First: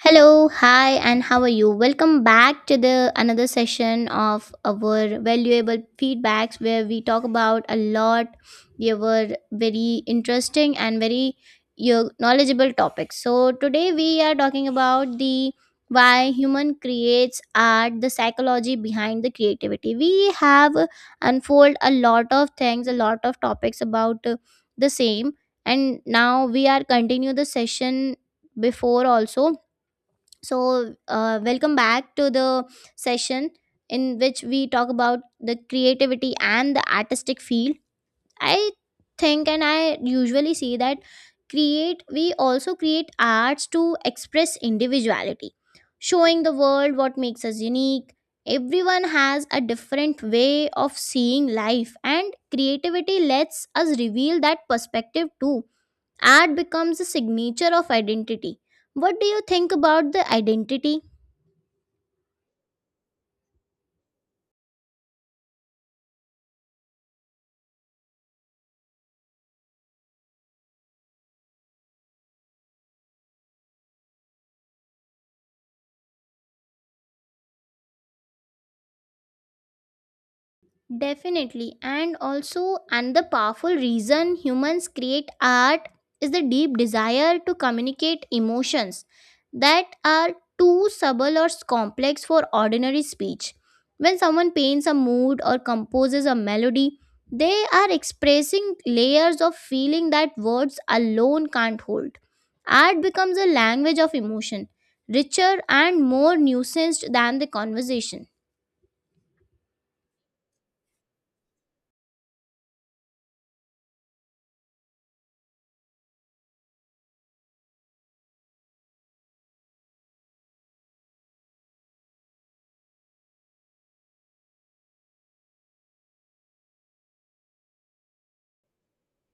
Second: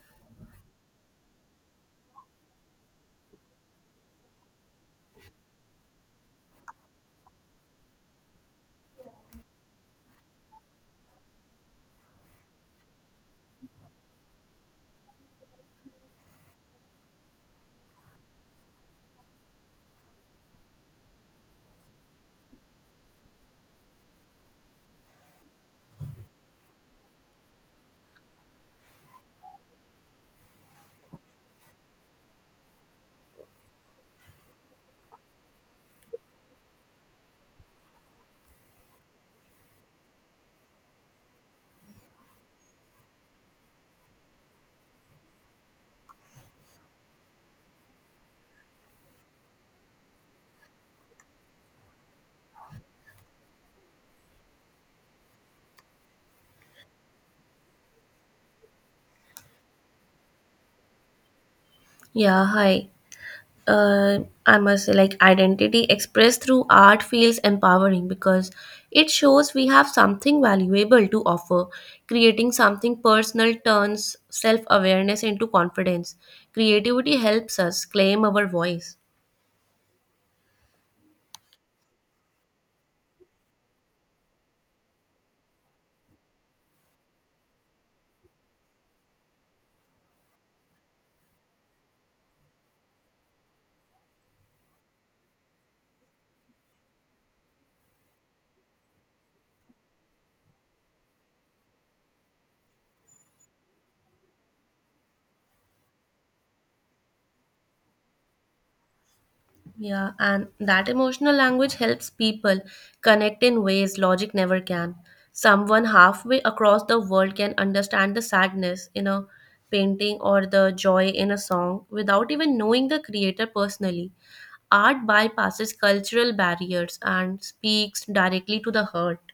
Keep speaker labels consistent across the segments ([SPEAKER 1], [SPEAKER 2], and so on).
[SPEAKER 1] Hello, hi, and how are you? Welcome back to the another session of our valuable feedbacks where we talk about a lot. They were very interesting and very you knowledgeable topics. So today we are talking about the why human creates art, the psychology behind the creativity. We have unfold a lot of things, a lot of topics about the same, and now we are continue the session before also so, welcome back to the session in which we talk about the creativity and the artistic field. I think and I usually see that create we also create arts to express individuality, showing the world what makes us unique. Everyone has a different way of seeing life, and creativity lets us reveal that perspective too. Art becomes a signature of identity. What do you think about the identity?
[SPEAKER 2] Yeah, hi. Uh, I must say, like, identity expressed through art feels empowering because it shows we have something valuable to offer. Creating something personal turns self awareness into confidence. Creativity helps us claim our voice.
[SPEAKER 1] Definitely. And also, another powerful reason humans create art is the deep desire to communicate emotions that are too subtle or complex for ordinary speech. When someone paints a mood or composes a melody, they are expressing layers of feeling that words alone can't hold. Art becomes a language of emotion, richer and more nuanced than the conversation.
[SPEAKER 2] Yeah, and that emotional language helps people connect in ways logic never can. Someone halfway across the world can understand the sadness in a painting or the joy in a song without even knowing the creator personally. Art bypasses cultural barriers and speaks directly to the heart.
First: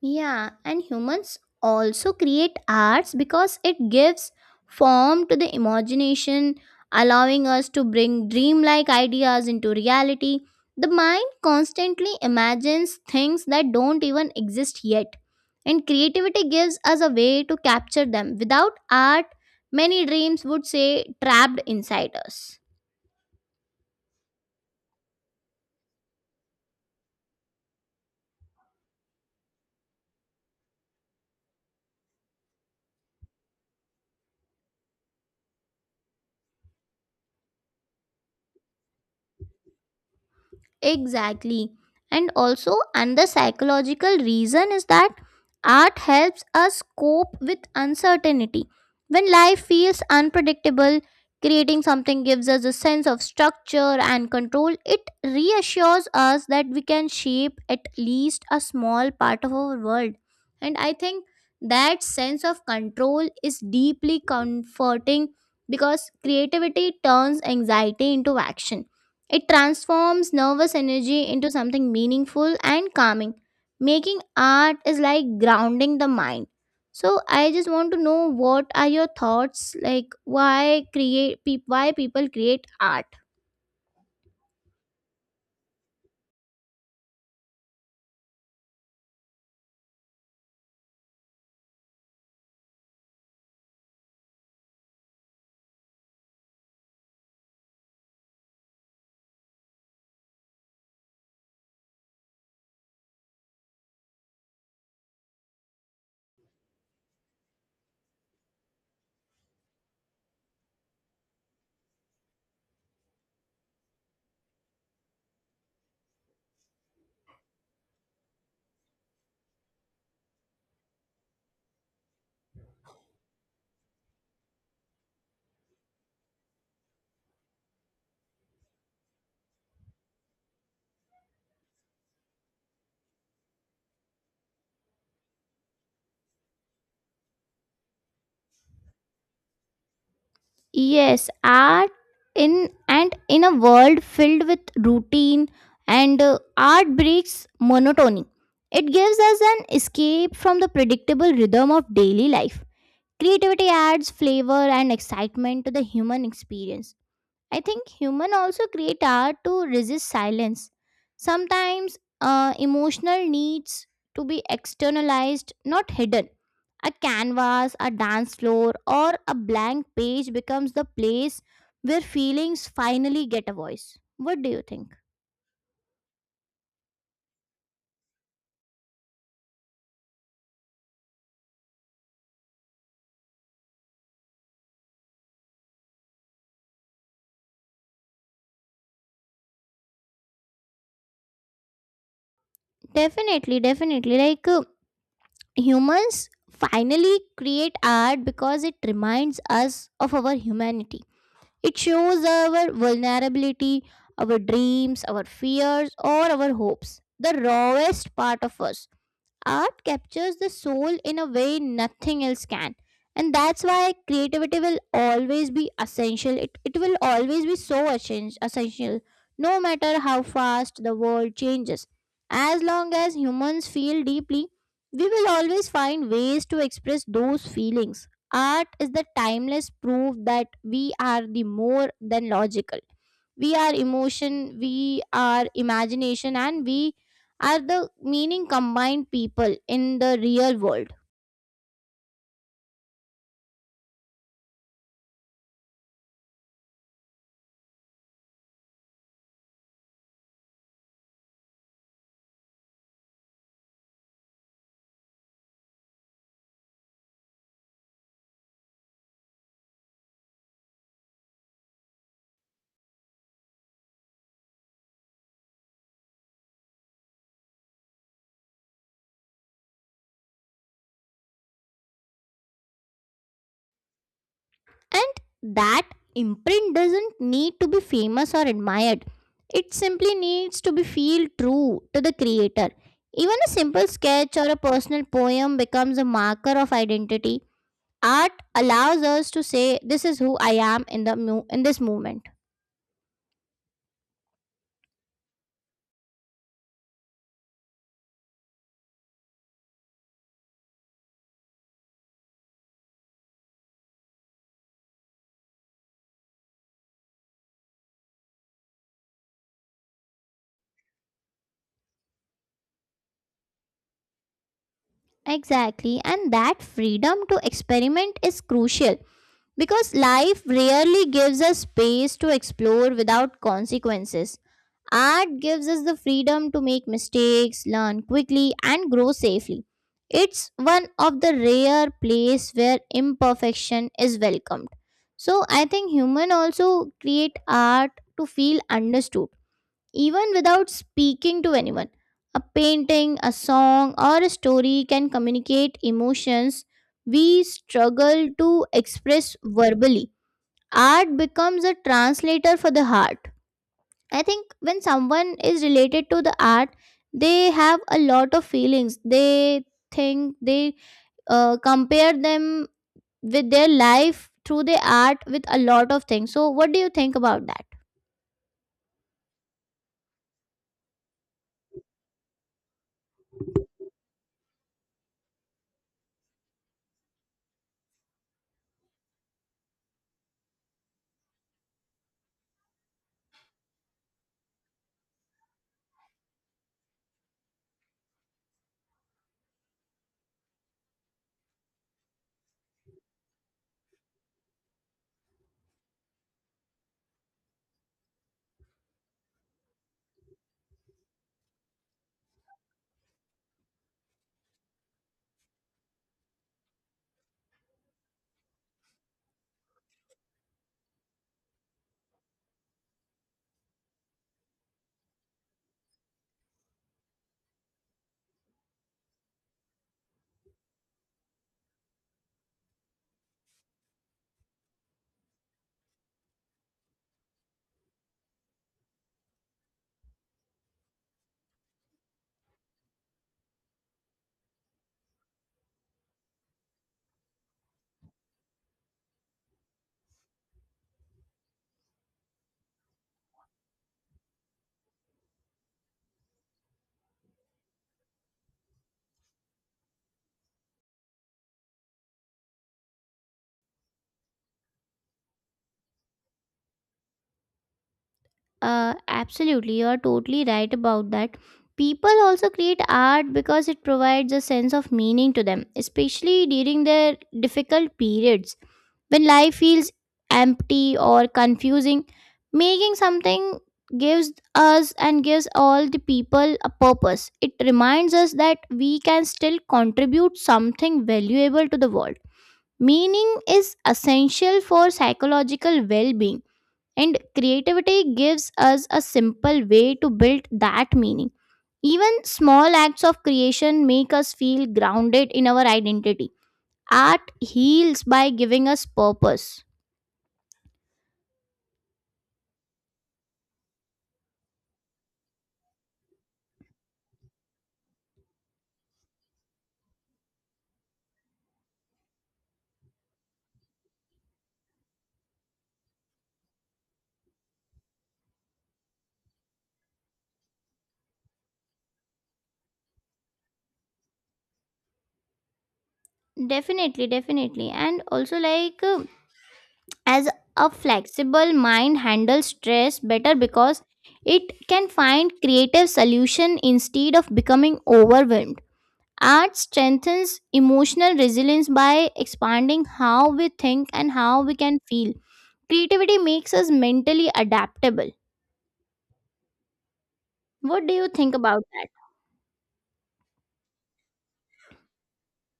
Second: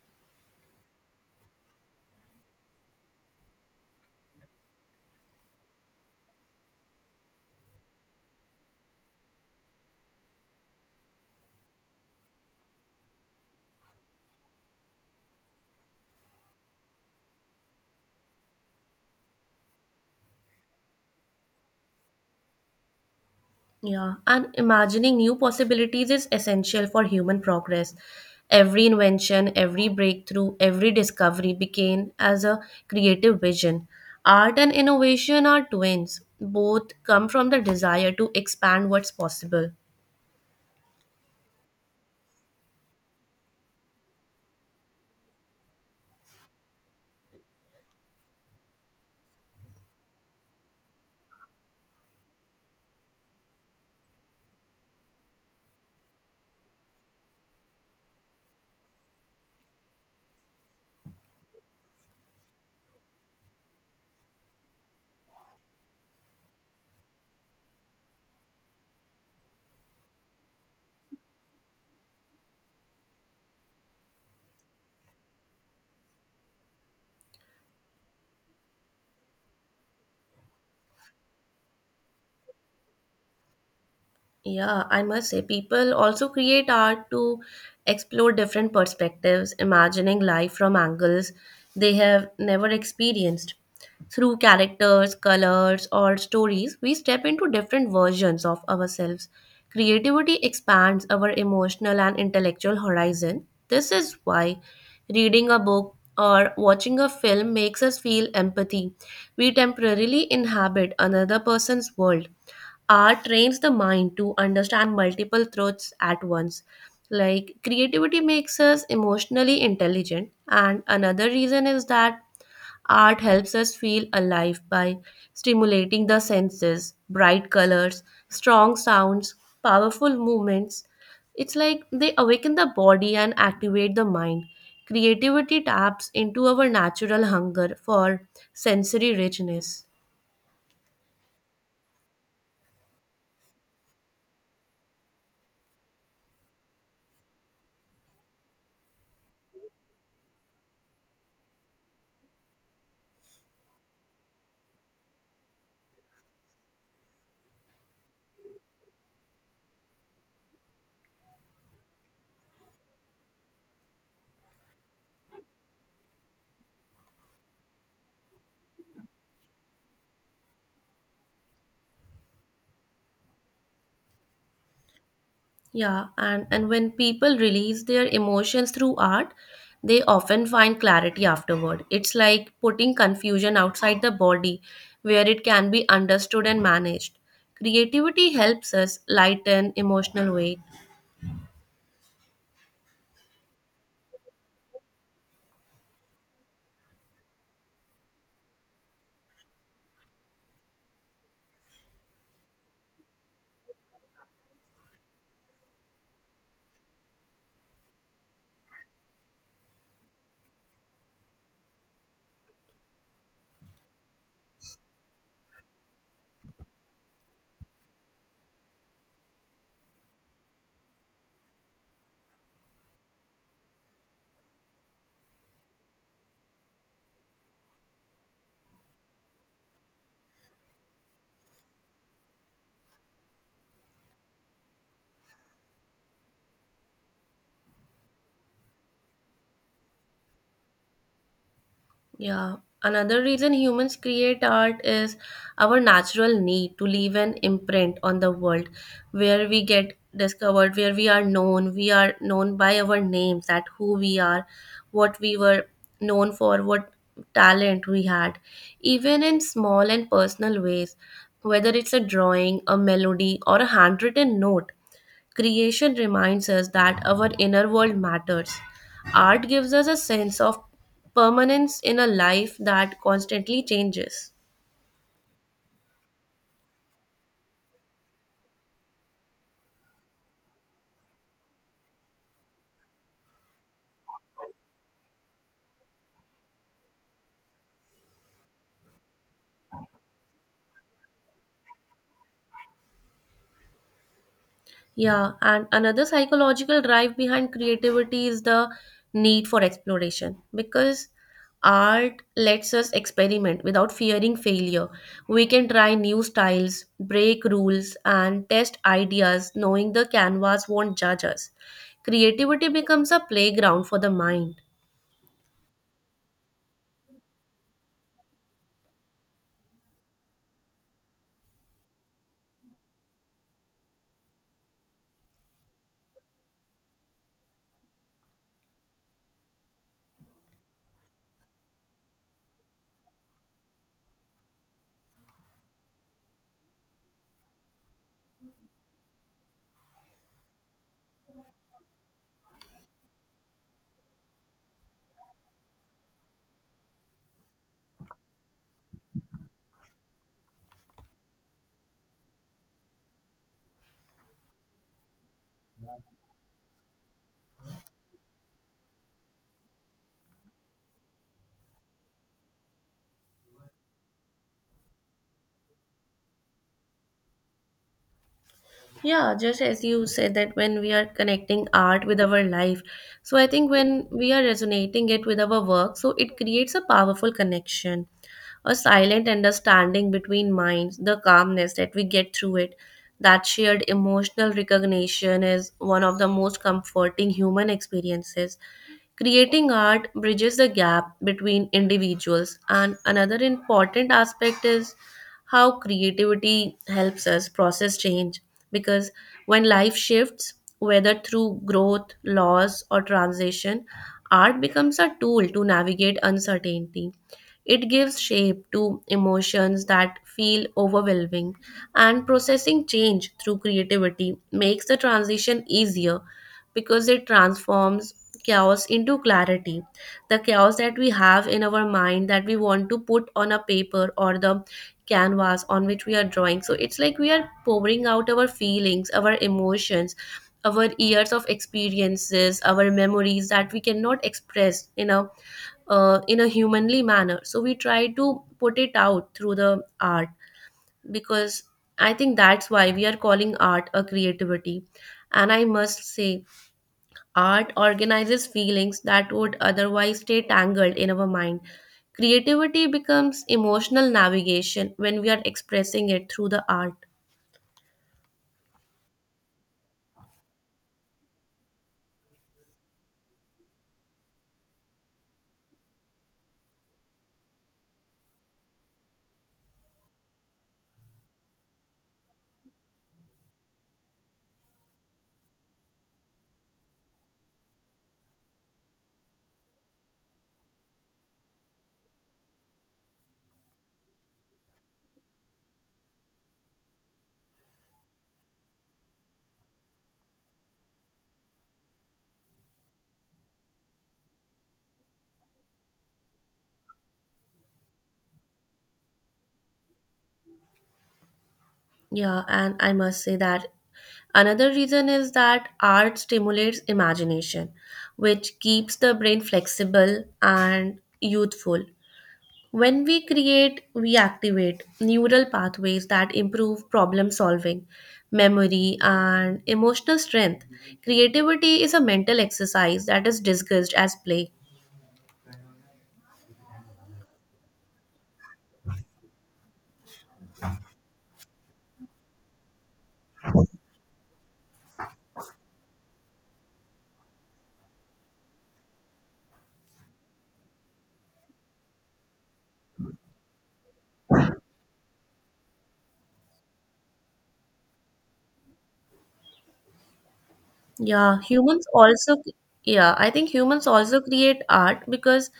[SPEAKER 1] Yeah, and humans also create arts because it gives form to the imagination, allowing us to bring dreamlike ideas into reality. The mind constantly imagines things that don't even exist yet, and creativity gives us a way to capture them. Without art, many dreams would stay trapped inside us.
[SPEAKER 2] Yeah, and imagining new possibilities is essential for human progress. Every invention, every breakthrough, every discovery began as a creative vision. Art and innovation are twins. Both come from the desire to expand what's possible.
[SPEAKER 1] Exactly. And also, another psychological reason is that art helps us cope with uncertainty. When life feels unpredictable, creating something gives us a sense of structure and control. It reassures us that we can shape at least a small part of our world. And I think that sense of control is deeply comforting because creativity turns anxiety into action. It transforms nervous energy into something meaningful and calming. Making art is like grounding the mind. So I just want to know what are your thoughts, like, why create peop why people create art?
[SPEAKER 2] Yeah, I must say, people also create art to explore different perspectives, imagining life from angles they have never experienced. Through characters, colors, or stories, we step into different versions of ourselves. Creativity expands our emotional and intellectual horizon. This is why reading a book or watching a film makes us feel empathy. We temporarily inhabit another person's world. Art trains the mind to understand multiple truths at once. Like creativity makes us emotionally intelligent, and another reason is that art helps us feel alive by stimulating the senses, bright colors, strong sounds, powerful movements. It's like they awaken the body and activate the mind. Creativity taps into our natural hunger for sensory richness.
[SPEAKER 1] Yes, art in and in a world filled with routine and art breaks monotony. It gives us an escape from the predictable rhythm of daily life. Creativity adds flavor and excitement to the human experience. I think human also create art to resist silence. Sometimes emotional needs to be externalized, not hidden. A canvas, a dance floor, or a blank page becomes the place where feelings finally get a voice. What do you think?
[SPEAKER 2] Yeah, and when people release their emotions through art, they often find clarity afterward. It's like putting confusion outside the body where it can be understood and managed. Creativity helps us lighten emotional weight.
[SPEAKER 1] Definitely, definitely. Like humans finally create art because it reminds us of our humanity. It shows our vulnerability, our dreams, our fears, or our hopes, the rawest part of us. Art captures the soul in a way nothing else can. And that's why creativity will always be essential. It will always be so essential, no matter how fast the world changes. As long as humans feel deeply, we will always find ways to express those feelings. Art is the timeless proof that we are the more than logical, we are emotion, we are imagination, and we are the meaning combined people in the real world.
[SPEAKER 2] Yeah, another reason humans create art is our natural need to leave an imprint on the world, where we get discovered, where we are known by our names, that who we are, what we were known for, what talent we had, even in small and personal ways, whether it's a drawing, a melody, or a handwritten note. Creation reminds us that our inner world matters. Art gives us a sense of permanence in a life that constantly changes.
[SPEAKER 1] And that imprint doesn't need to be famous or admired. It simply needs to be feel true to the creator. Even a simple sketch or a personal poem becomes a marker of identity. Art allows us to say this is who I am in the in this moment.
[SPEAKER 2] Yeah, and another psychological drive behind creativity is the need for exploration, because art lets us experiment without fearing failure. We can try new styles, break rules, and test ideas knowing the canvas won't judge us. Creativity becomes a playground for the mind.
[SPEAKER 1] Exactly, and that freedom to experiment is crucial. Because life rarely gives us space to explore without consequences. Art gives us the freedom to make mistakes, learn quickly, and grow safely. It's one of the rare place where imperfection is welcomed. So I think human also create art to feel understood even without speaking to anyone. A painting, a song, or a story can communicate emotions we struggle to express verbally. Art becomes a translator for the heart. I think when someone is related to the art, they have a lot of feelings. They think they compare them with their life through the art with a lot of things. So, what do you think about that?
[SPEAKER 2] Yeah, just as you said that when we are connecting art with our life, so I think when we are resonating it with our work, so it creates a powerful connection, a silent understanding between minds, the calmness that we get through it. That shared emotional recognition is one of the most comforting human experiences. Creating art bridges the gap between individuals, and another important aspect is how creativity helps us process change, because when life shifts, whether through growth, loss, or transition, art becomes a tool to navigate uncertainty. It gives shape to emotions that feel overwhelming, and processing change through creativity makes the transition easier, because it transforms chaos into clarity. The chaos that we have in our mind that we want to put on a paper or the canvas on which we are drawing. So it's like we are pouring out our feelings, our emotions, our years of experiences, our memories that we cannot express in a humanly manner. So we try to put it out through the art, because I think that's why we are calling art a creativity. And I must say, art organizes feelings that would otherwise stay tangled in our mind. Creativity becomes emotional navigation when we are expressing it through the art.
[SPEAKER 1] Absolutely, you're totally right about that. People also create art because it provides a sense of meaning to them, especially during their difficult periods. When life feels empty or confusing, making something gives us and gives all the people a purpose. It reminds us that we can still contribute something valuable to the world. Meaning is essential for psychological well being, and creativity gives us a simple way to build that meaning. Even small acts of creation make us feel grounded in our identity. Art heals by giving us purpose.
[SPEAKER 2] Yeah, and I must say that another reason is that art stimulates imagination, which keeps the brain flexible and youthful. When we create, we activate neural pathways that improve problem solving, memory, and emotional strength. Creativity is a mental exercise that is discussed as play.
[SPEAKER 1] Definitely, definitely. And also, like, as a flexible mind handles stress better because it can find creative solution instead of becoming overwhelmed. Art strengthens emotional resilience by expanding how we think and how we can feel. Creativity makes us mentally adaptable. What do you think
[SPEAKER 2] Yeah,
[SPEAKER 1] about
[SPEAKER 2] yeah, I think humans also create art because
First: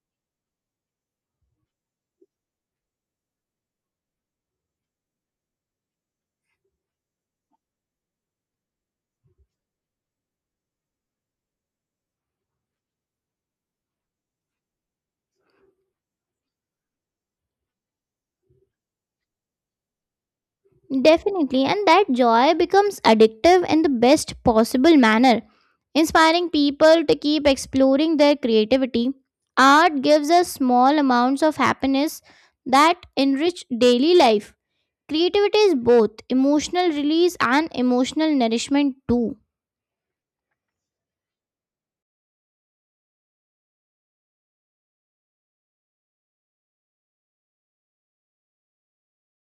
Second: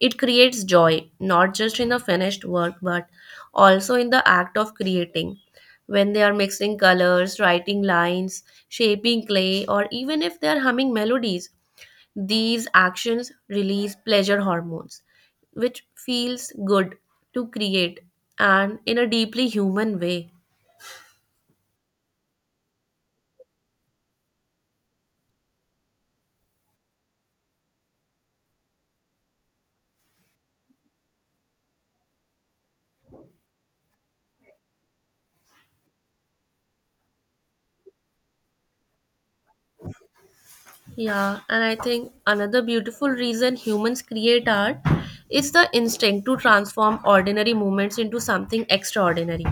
[SPEAKER 2] it creates joy, not just in the finished work, but also in the act of creating. When they are mixing colors, writing lines, shaping clay, or even if they are humming melodies, these actions release pleasure hormones, which feels good to create, and in a deeply human way.
[SPEAKER 1] that? Definitely, and that joy becomes addictive in the best possible manner, inspiring people to keep exploring their creativity. Art gives us small amounts of happiness that enrich daily life. Creativity is both emotional release and emotional nourishment, too.
[SPEAKER 2] Yeah, and I think another beautiful reason humans create art is the instinct to transform ordinary moments into something extraordinary.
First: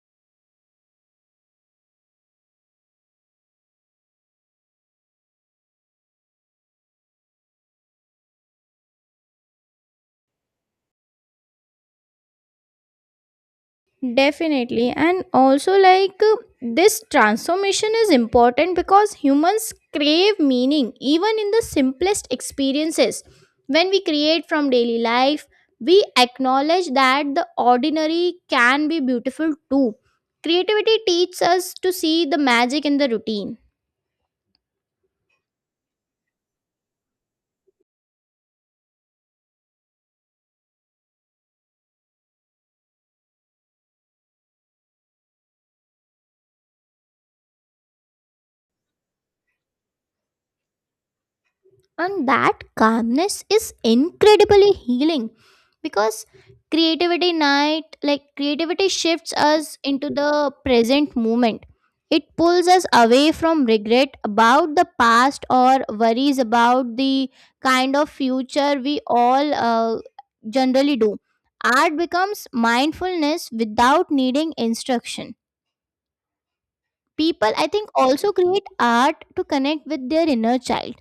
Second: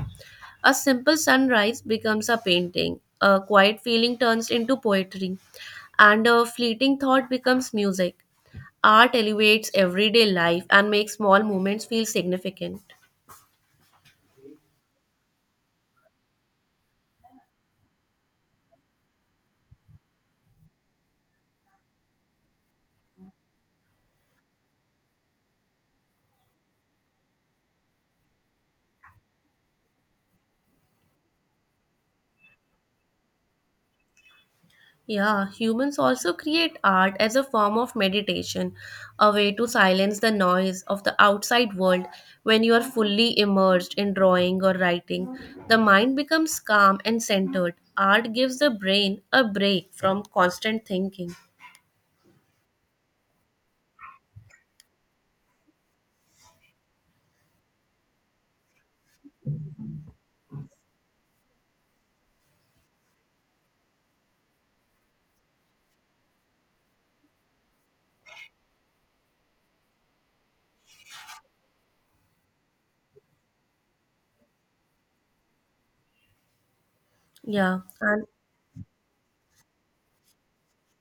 [SPEAKER 2] A simple sunrise becomes a painting, a quiet feeling turns into poetry, and a fleeting thought becomes music. Art elevates everyday life and makes small moments feel significant.
[SPEAKER 1] Definitely. And also, like, this transformation is important because humans crave meaning even in the simplest experiences. When we create from daily life, we acknowledge that the ordinary can be beautiful too. Creativity teaches us to see the magic in the routine.
[SPEAKER 2] Yeah, humans also create art as a form of meditation, a way to silence the noise of the outside world. When you are fully immersed in drawing or writing, the mind becomes calm and centered. Art gives the brain a break from constant thinking.
[SPEAKER 1] And that calmness is incredibly healing because creativity night like creativity shifts us into the present moment. It pulls us away from regret about the past or worries about the kind of future we all generally do. Art becomes mindfulness without needing instruction. People, I
[SPEAKER 2] Yeah,
[SPEAKER 1] think,
[SPEAKER 2] and
[SPEAKER 1] also create art to connect with their inner child,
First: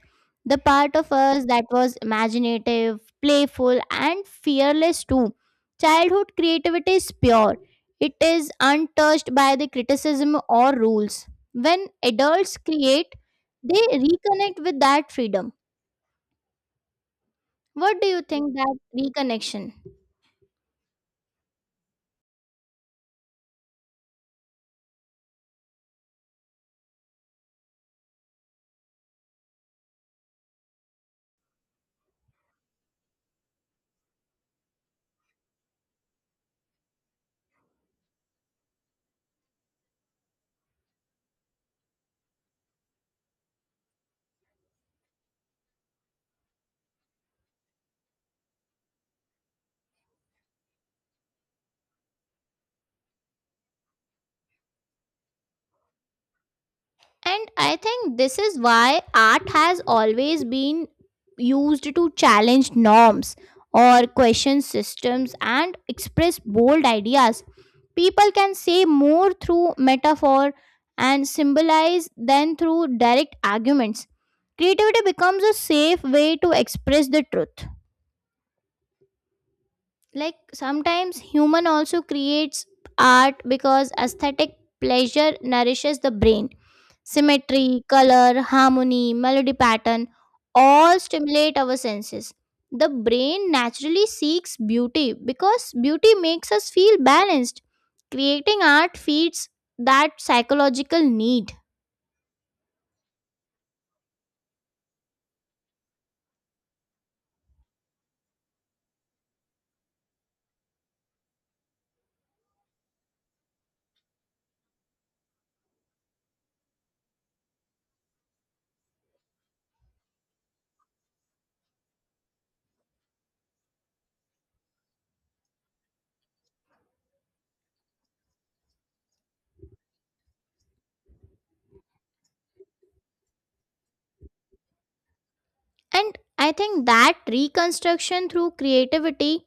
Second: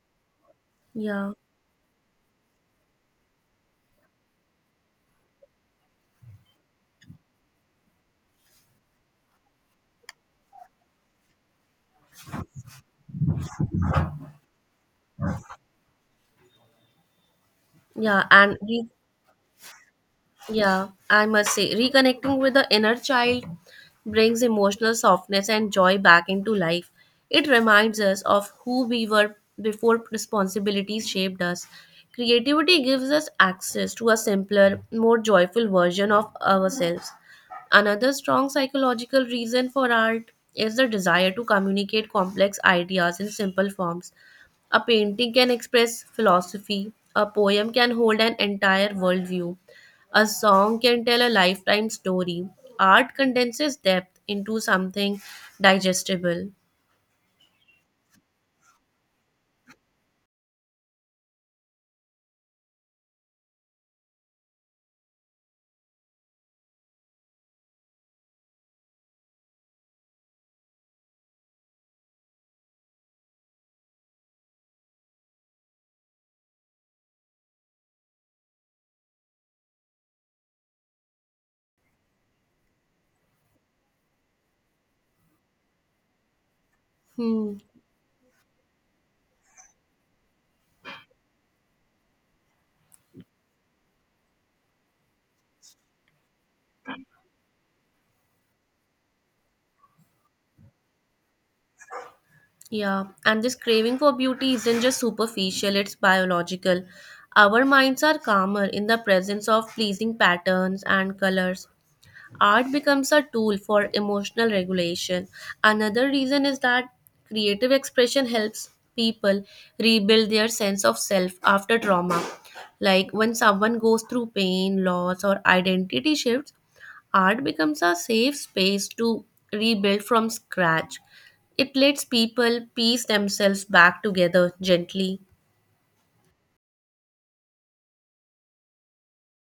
[SPEAKER 1] the part of
[SPEAKER 2] yeah,
[SPEAKER 1] us that was imaginative, playful, and fearless too. Childhood creativity is pure, it is untouched by the criticism or rules. When adults create, they reconnect with that freedom. What do you
[SPEAKER 2] yeah,
[SPEAKER 1] think that reconnection?
[SPEAKER 2] Yeah, I must say, reconnecting with the inner child brings emotional softness and joy back into life. It reminds us of who we were before responsibilities shaped us. Creativity gives us access to a simpler, more joyful version of ourselves. Another strong psychological reason for art is the desire to communicate complex ideas in simple forms. A painting can express philosophy, a poem can hold an entire worldview, a song can tell a lifetime story. Art condenses depth into something digestible.
[SPEAKER 1] And I think this is why art has always been used to challenge norms or question systems and express bold ideas. People can say more through metaphor and symbolize than through direct arguments. Creativity becomes a safe way to express the truth. Like sometimes human also creates art because aesthetic pleasure nourishes the brain.
[SPEAKER 2] Hmm.
[SPEAKER 1] Symmetry, color, harmony, melody pattern all stimulate our senses. The brain naturally seeks beauty because beauty makes us feel balanced. Creating art feeds that psychological need.
[SPEAKER 2] Yeah, and this craving for beauty isn't just superficial, it's biological. Our minds are calmer in the presence of pleasing patterns and colors. Art becomes a tool for emotional regulation. Another reason is that creative expression helps people rebuild their sense of self after trauma. Like when someone goes through pain, loss, or identity shifts, art becomes a safe space to rebuild from scratch. It lets people piece themselves back together gently.
[SPEAKER 1] And I think that reconstruction through creativity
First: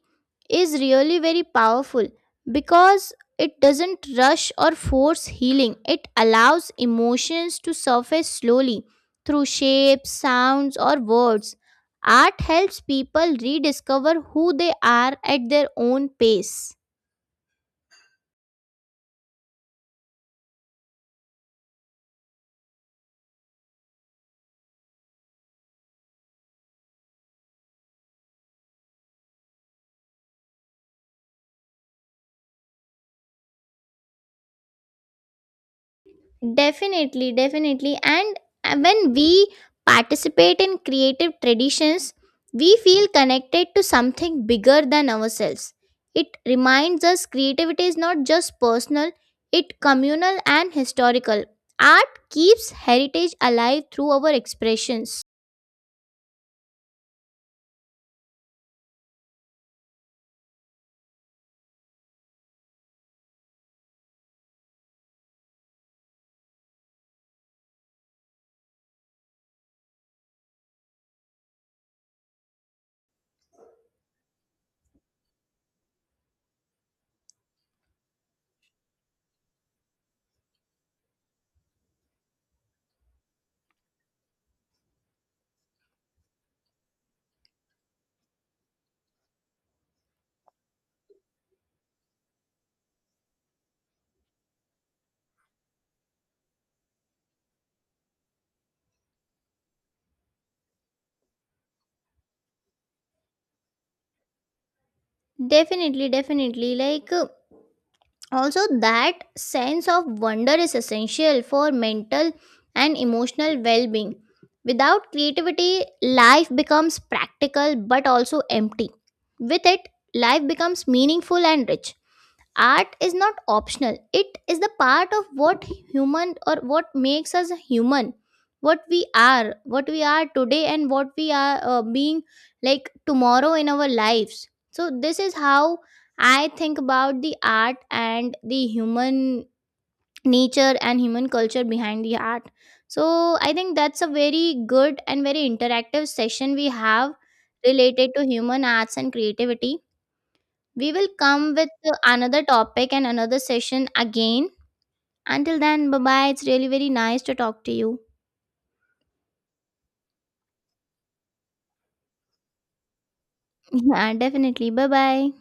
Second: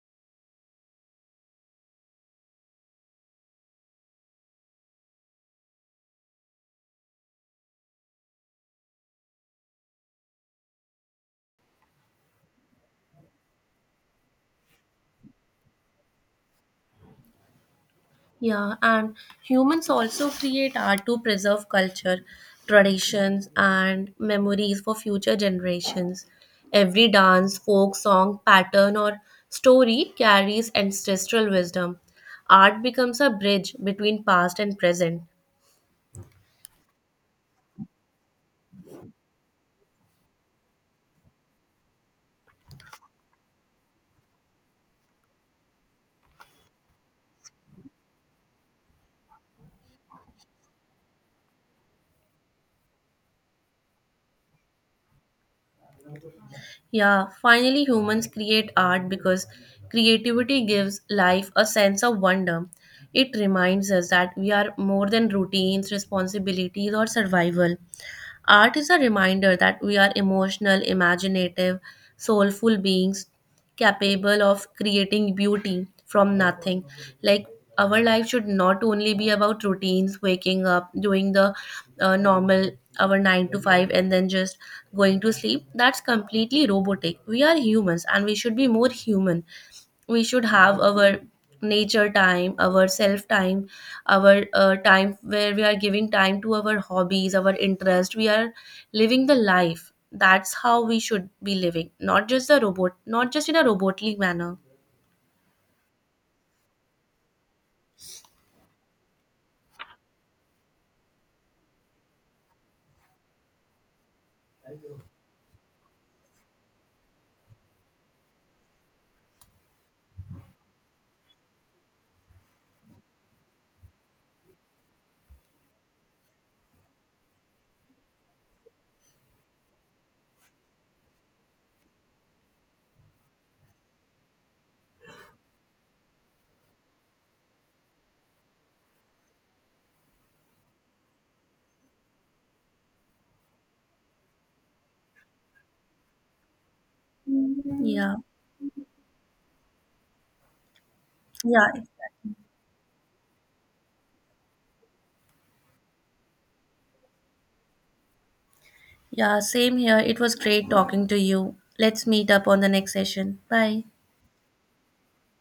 [SPEAKER 1] is really very powerful because it doesn't rush or force healing. It allows emotions to surface slowly through shapes, sounds, or words. Art helps people rediscover who they are at their own pace.
[SPEAKER 2] Yeah, and humans also create art to preserve culture, traditions, and memories for future generations. Every dance, folk song, pattern, or story carries ancestral wisdom. Art becomes a bridge between past and present.
[SPEAKER 1] Definitely, definitely. And when we participate in creative traditions, we feel connected to something bigger than ourselves. It reminds us creativity is not just personal, it communal and historical. Art keeps heritage alive through our expressions.
[SPEAKER 2] Yeah, finally, humans create art because creativity gives life a sense of wonder. It reminds us that we are more than routines, responsibilities, or survival. Art is a reminder that we are emotional, imaginative, soulful beings capable of creating beauty from nothing. Like, our life should not only be about routines, waking up, doing the normal, our 9 to 5, and then just going to sleep. That's completely robotic. We are humans and we should be more human. We should have our nature time, our self time, our time where we are giving time to our hobbies, our interest. We are living the life. That's how we should be living, not just the robot, not just in a robotly manner.
[SPEAKER 1] Definitely, definitely. Like also that sense of wonder is essential for mental and emotional well-being. Without creativity life becomes practical but also empty. With it, life becomes meaningful and rich. Art is not optional, it is the part of what human or what makes us human, what we are, what we are today, and what we are being like tomorrow in our lives. So this is how I think about the art and the human nature and human culture behind the art. So I think that's a very good and very interactive session we have related
[SPEAKER 2] Yeah,
[SPEAKER 1] to human arts and creativity. We will come
[SPEAKER 2] yeah,
[SPEAKER 1] with another topic and another session again. Until then, bye bye. It's really very nice to talk to you.
[SPEAKER 2] yeah, same here. It was great talking to you. Let's meet up on the next session. Bye.
[SPEAKER 1] Yeah, definitely. Bye bye.